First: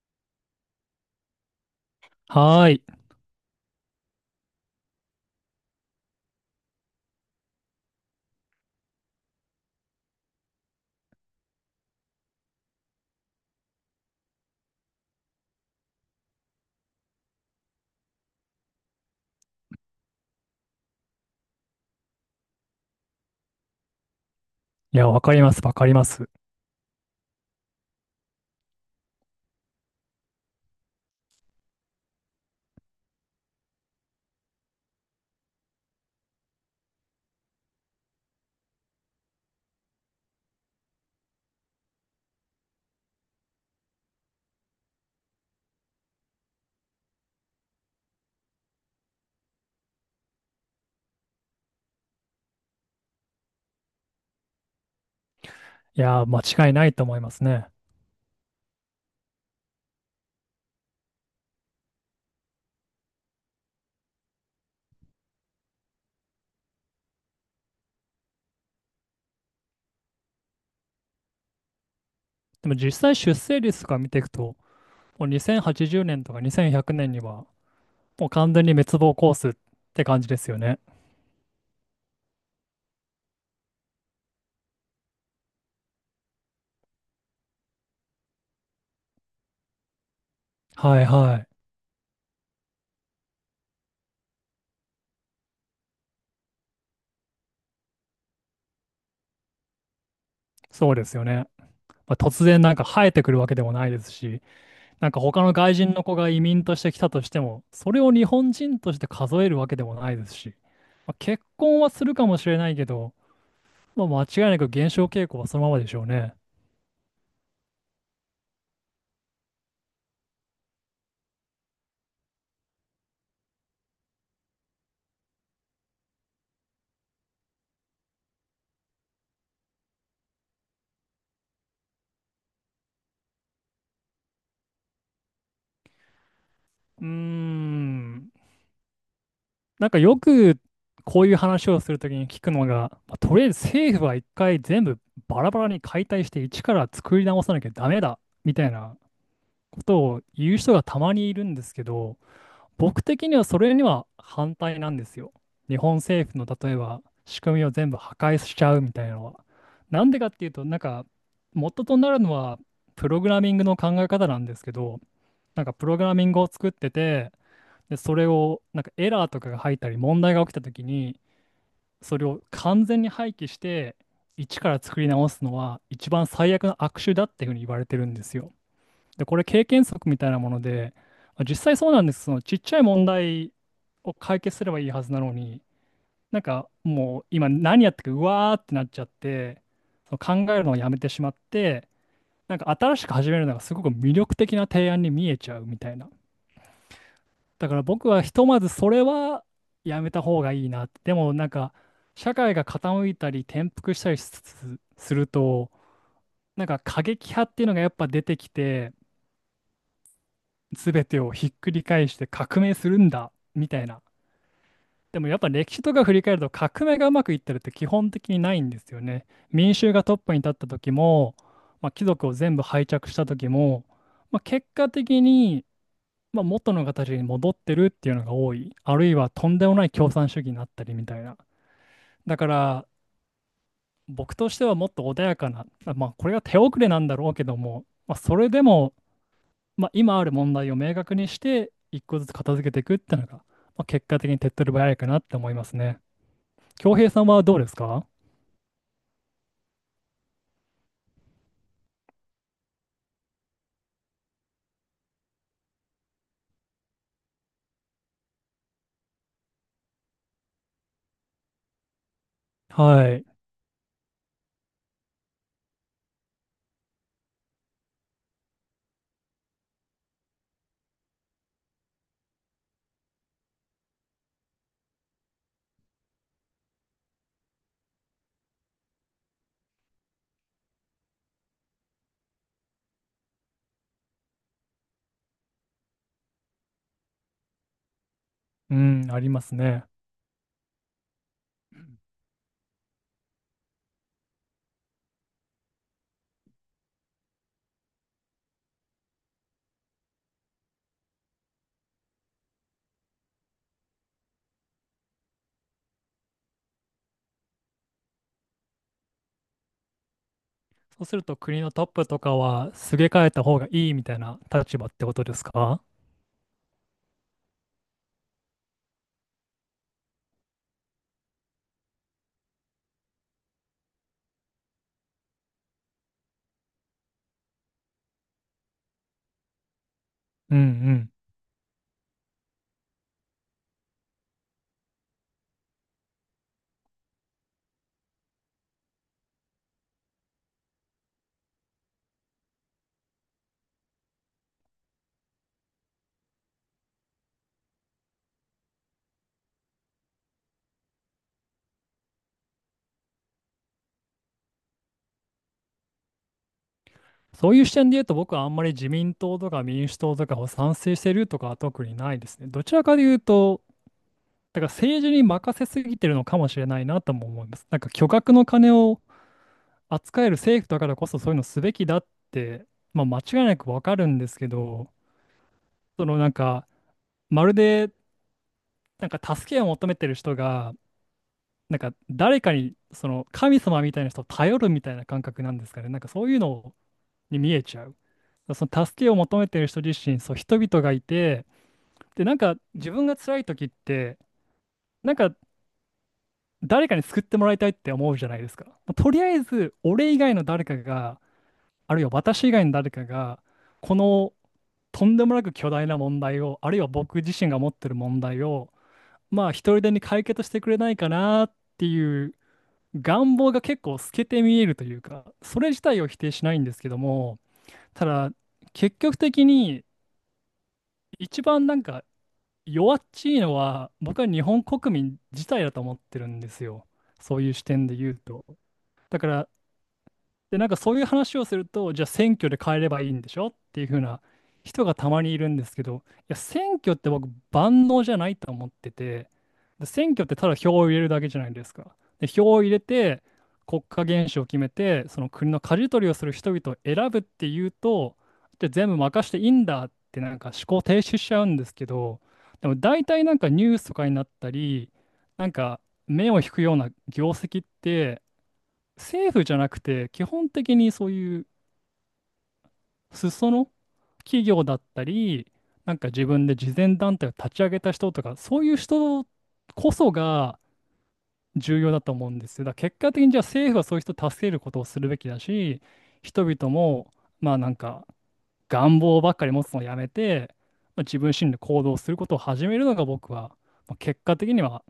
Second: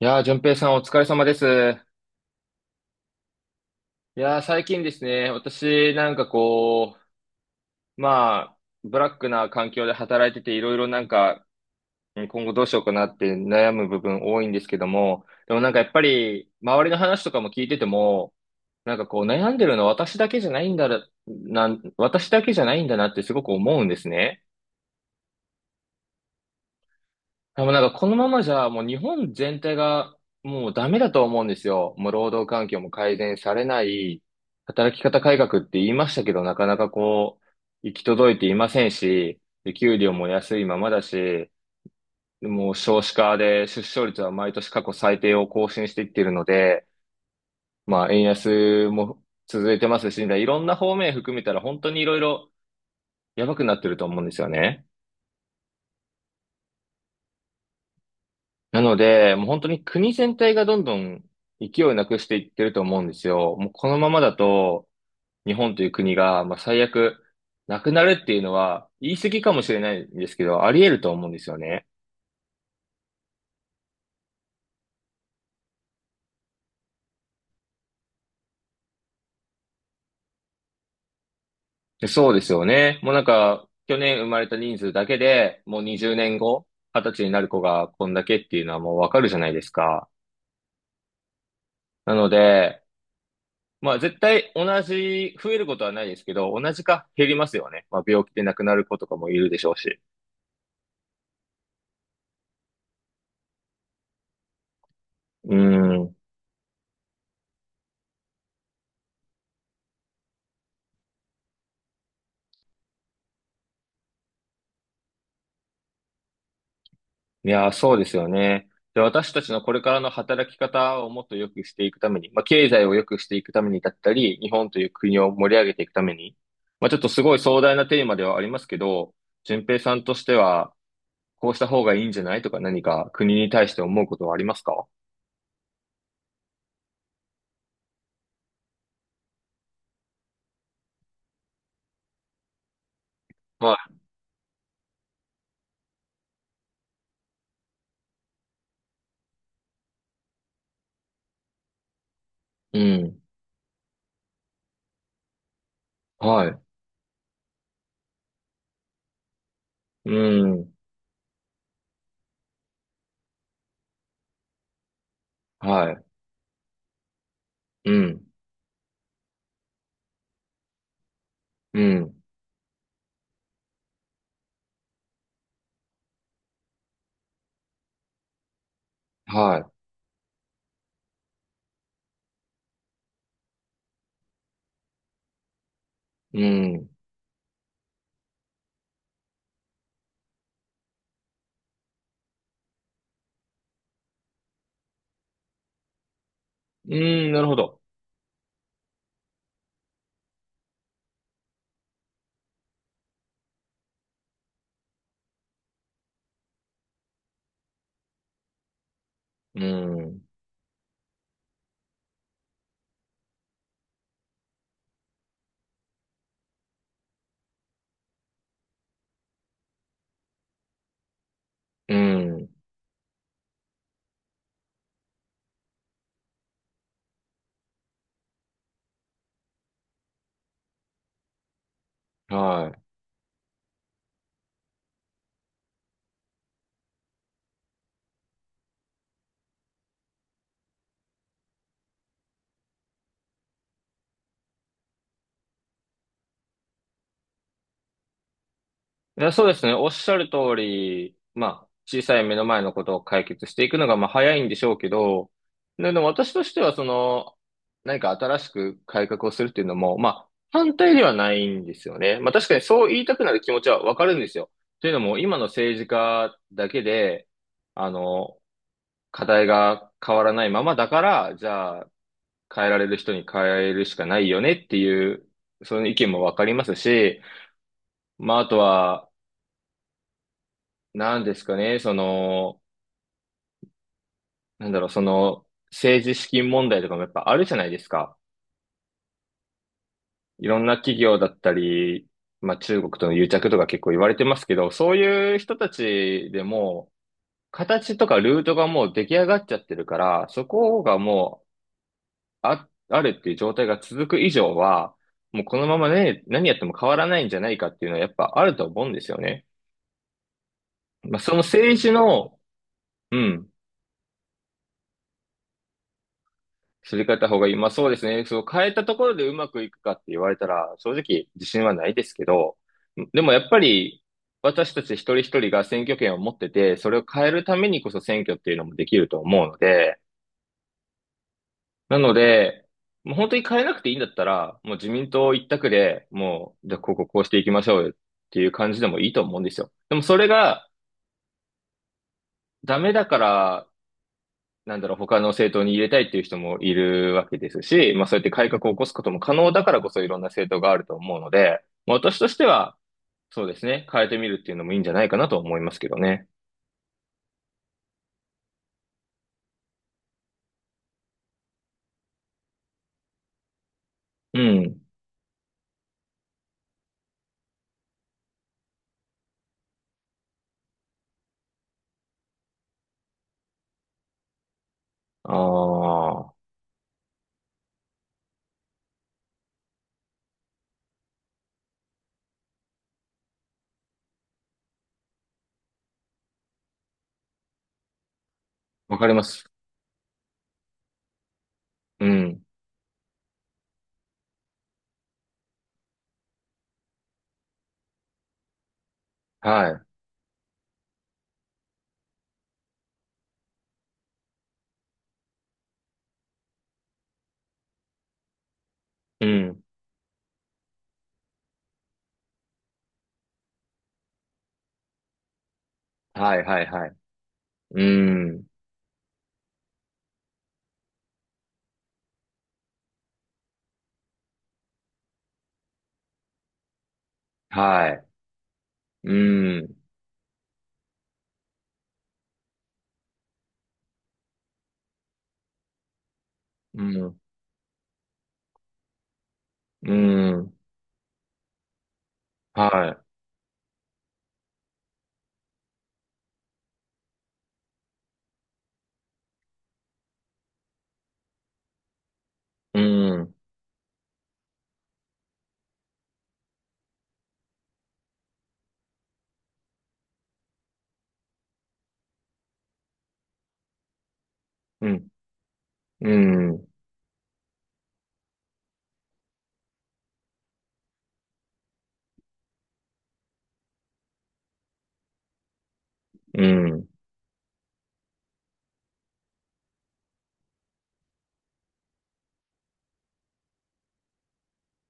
いやー、淳平さんお疲れ様です。いはーい。やー、最近ですね、私なんかう、まあ、ブラックな環境で働いてていろいろなんか、うん今後どうしようかなって悩む部分多いんですけども、でもなんかやっぱり、周りの話とかも聞いてても、なんかこう悩んでるの私だけじゃないんだな、私だけじゃないんだなってすごく思うんですね。いや、わかります、わかります。でもなんかこのままじゃもう日本全体がもうダメだと思うんですよ。もう労働環境も改善されない、働き方改革って言いましたけど、なかなかこう、行き届いていませんし、で給料も安いままだし、もう少子化で出生率は毎年過去最低を更新していっているので、まあ円安も続いてますし、いろんな方面含めたら本当にいろいろやばくなってると思うんですよね。いや、間違いないと思いますね。なので、もう本当に国全体がどんどん勢いをなくしていってると思うんですよ。もうこのままだと、日本という国が、まあ、最悪、なくなるっていうのは、言い過ぎかもしれないんですけど、あり得ると思うんですよね。でも実際出生率とか見ていくと、もう2080年とか2100年には、もう完全に滅亡コースって感じですよね。でそうですよね。もうなんか、去年生まれた人数だけで、もう20年後、20歳になる子がこんだけっていうのはもうわかるじゃないですか。はいはい。なので、まあ絶対同じ、増えることはないですけど、同じか減りますよね。まあ病気で亡くなる子とかもいるでしょうし。そうですよね。まあ、突然なんか生えてくるわけでもないですし、なんか他のう外人の子ん。が移民として来たとしても、それを日本人として数えるわけでもないですし、まあ、結婚はするかもしれないけど、まあ、間違いなく減少傾向はそのままでしょうね。いやー、そうですよね。で、私たちのこれからの働き方をもっと良くしていくために、まあ、経済を良くしていくためにだったり、日本という国を盛り上げていくために、まあ、ちょっとすごい壮大なテーマではありますけど、順平さんとしては、こうした方がいいんじゃないとか何か国に対して思うことはありますか？うーん。なんかよくこういう話をするときに聞くのが、まあとりあえずは政府は一回全部バラバラに解体して一から作り直さなきゃダメだみたいなことを言う人がたまにいるんですけど、い。う僕ん。的にはそれには反対なんですよ。日本政府のはい。例えば仕組みを全部破壊しちゃうみたいなのは。なうんでかっていうと、ん。なんか元となるのはプログラミングの考え方なんですけど、なんかプはログい。ラミングを作ってて、うで、そん。れを、なんかエラーとかが入ったり、問題が起きたときに、うそん。れを完全に廃棄して、一から作り直すのは、一番最悪の悪手だっていうふうに言われてるんですよ。で、これは経験則みたいなもので、まあ実際そうなんです。そのちっちゃい問題を解決すればいいはずなのに、ない。うんかん。もう今何やってるか、うわーってなっちゃって、その考えるのをやめてしまって、なんか新しく始めるのがすごく魅力的な提案に見えちゃうみたいな。うん。なるほだかど。ら僕はひとまずそれはやめた方がいいなって。でもなんか社会が傾いたり転覆したりするとなんか過激派っていうのがやっぱ出てきてうん。全てをひっくり返して革命するんだみたいな。でもやっぱ歴史とか振り返ると革命がうまくいってるって基本的にないんですよね。民衆がトップに立った時も、まあ、う貴族をん。全部廃着した時も、まあ、結果的にまあ、元の形に戻ってるっていうのが多い。あるいはとんでもない共産主義になったりみたいな。だかはい。ら、僕としてはもっと穏やかな、あまあ、これが手遅れなんだろうけども、まあ、それでも、まあ、今ある問題を明確にして、一個ずつ片付けていくっていうのが、まあ、結果的に手っ取り早いかなって思いますね。恭平さんはどうですか？いや、そうですね。おっしゃる通り、まあ、小さい目の前のことを解決していくのが、まあ、早いんでしょうけど、ででも私としては、その、何か新しく改革をするっていうのも、まあ、反対ではないんですよね。まあ、確かにそう言はいたくい。なる気持ちはわかるんですよ。というのも、今の政治家だけで、あの、課題が変わらないままだから、じゃあ、変えられる人に変えるしかないよねっていう、その意見もわかりますし、まあ、あとは、なんですかね、その、なんだろう、その、政治資金問題とかもやっぱあるじゃないですか。うん、ありますね。いろんな企業だったり、まあ中国との癒着とか結構言われてますけど、そういう人たちでも、形とかルートがもう出来上がっちゃってるから、そこがもう、あ、あるっていう状態が続く以上は、もうこのままね、何やっても変わらないんじゃないかっていうのはやっぱあると思うんですよね。そうすまあるそとの国の政トッ治プとかの、はすげう替えたん。方がいいみたいな立場ってことですか？すり替えた方がいい。まあそうですね。そう変えたところでうまくいくかって言われたら、正直自信はないですけど、でもやっぱり私たち一人一人が選挙権を持ってて、それを変えるためにこそ選挙っていうのもできると思うので、うんうん。なので、もう本当に変えなくていいんだったら、もう自民党一択で、もう、じゃあこここうしていきましょうよっていう感じでもいいと思うんですよ。でもそれがダメだからなんだろう、他の政党に入れたいっていう人もいるわけですし、まあそうやって改革を起こすことも可能だからこそいろんな政党があると思うので、まあ私としては、そうですね、変えてみるっていうのもいいんじゃないかなと思いますけどね。そういう視点で言うと、僕はあんまり自民党とか民主党とかを賛成してるとかは特にないですね。どちらかで言うと、うだからん。政治に任せすぎてるのかもしれないなとも思います。なんか巨額の金を扱える政府だからこそそういうのすべきだって、まあ、間違いなくわかるんですけど、あそのなんあ、か、まるでなんか助けを求めてる人が、なんか誰かにその神様みたいな人を頼るみたいな感覚なんですかね。なんかそういうのをに見えちゃう。そのわ助かけりをま求めす。てる人自身、そう、人々がいて、うで、なんん。か自分が辛い時って、なんか誰かに救ってもらいたいって思うじゃないですか。まあとりあえず、は俺以外の誰かが、あるいは私以外の誰かが、このとんでもなく巨大な問題を、あるいは僕自身が持ってる問題を、い。うまあ一ん。人でに解決してくれないかなっていう願望が結構透けて見えるというか、それ自体を否定はしいないはんいですはけい。ども、うただん。結局的に一番なんか弱っちいのは僕は日本国民自体だと思ってるんですよ。そういう視点はでい。言うと。だからうん。で、なんかそういう話をすると、じゃあ選挙で変えればいいんでしょっていう風な人がたまにいるんですけど、いや、選う挙ってん。僕、万能じゃないと思ってて、でう選挙ってただん。票を入れるだけじゃないですか。で、票を入れはて、国家元首を決めて、その国の舵取りをする人々を選ぶっていうと、じゃあ全部任していいんだって、なんか思考停止しちゃうんですけど、でもい。う大体なん。んかニュースとかになったり、なんか目を引くような業績って、政府じゃなくて、基本的にそういう裾野企業だっうたん。り、なんかう自分でん。慈善団体を立ち上げた人とか、そういう人こそが重要だと思うんですよ。だから結果的にじゃあ政府はそういう人を助けることをするべきだし、う人々ん。も、まあなんか願望ばっかり持つのをやめて、まあ、自分自身で行動することを始めるのが僕は、まあ、結果的には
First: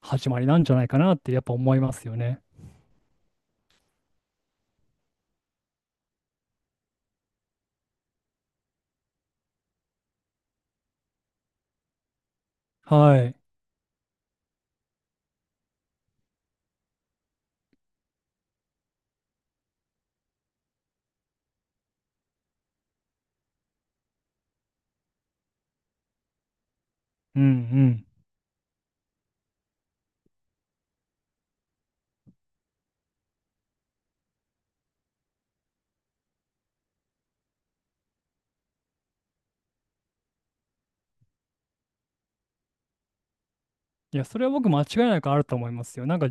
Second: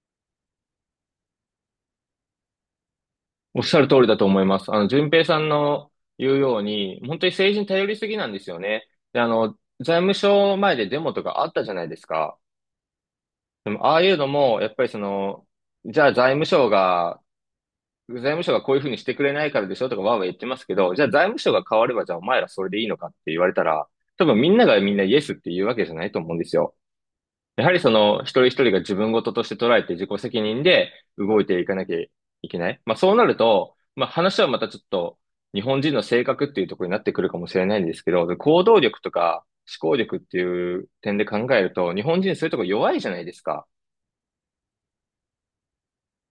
始まりなんじゃないかなってやっぱ思いますよね。おっしゃる通りだと思います。あの、順平さんの言うように、本当に政治に頼りすぎなんですよね。で、あの、財務省前でデモとかあったじゃないですか。はい。でも、ああいうのも、やっぱりその、じゃあ財務省がこういうふうにしてくれないからでしょとかわーわー言ってますけど、じゃあ財務省が変われば、じゃあお前らそれでいいのかって言われたら、多分みんながみんなイエスって言うわけじゃないと思うんですよ。うんうやはりそん。の一人一人が自分事として捉えて自己責任で動いていかなきゃいけない。まあそうなると、まあ話はまたちょっと日本人の性格っていうところになってくるかもしれないんですけど、で行動力とか思考力っていう点で考えると、日本人そういうところ弱いじゃないですか。いや、それは僕間違いなくあると思いますよ。なんか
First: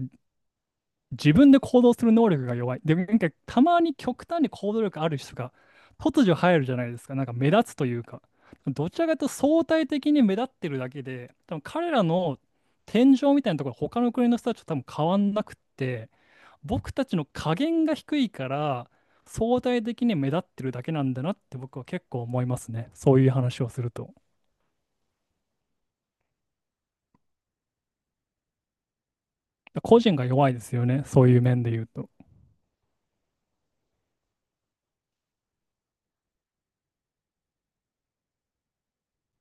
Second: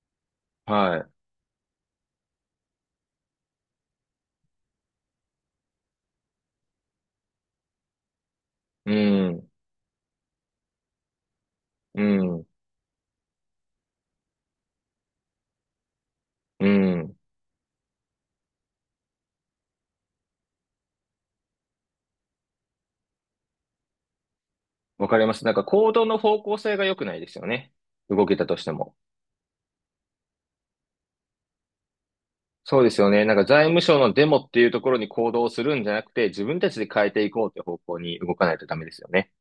は自分で行動する能力が弱い。で、なんかたまに極端に行動力ある人が突如入るじゃないですか。なんか目立つというか。どい。うちらかというとん、相対的に目立ってるだけで、多分彼うらのん、天井みたいなところ、他の国の人たちと多分変わんなくって、う僕たん。ちの加減が低いから相対的に目立ってるだけなんだなって僕は結構思いますね。そういう話をすると。わかります。なんか行動の方向性が良くないですよね。動けたとしても。個人が弱いですよね。そういう面で言うと。そうですよね。なんか財務省のデモっていうところに行動するんじゃなくて、自分たちで変えていこうって方向に動かないとダメですよね。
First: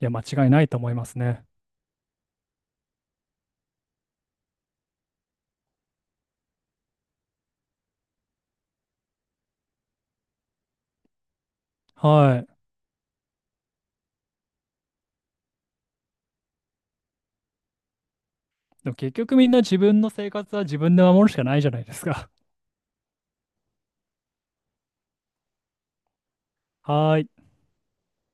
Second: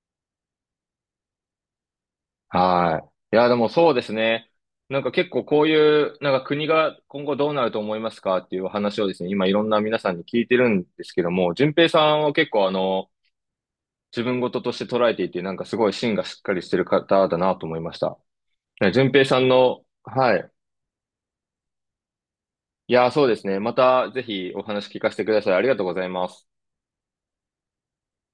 いや、間違いないと思いますね。はい。いや、でもそうですね。なんか結構こういう、なんか国が今後どうなると思いますかっていう話をですね、今いろんな皆さんに聞いてるんですけども、順平さんはは結い。構あの、自分事として捉えていて、なんかすごい芯がしっかりしてる方だなと思いました。でねも順結平局さみんんな自の、分の生はい。活は自分で守るしかないじゃないですか。いや、そうですね。またぜひお話聞かせてください。ありがとうございます。はい。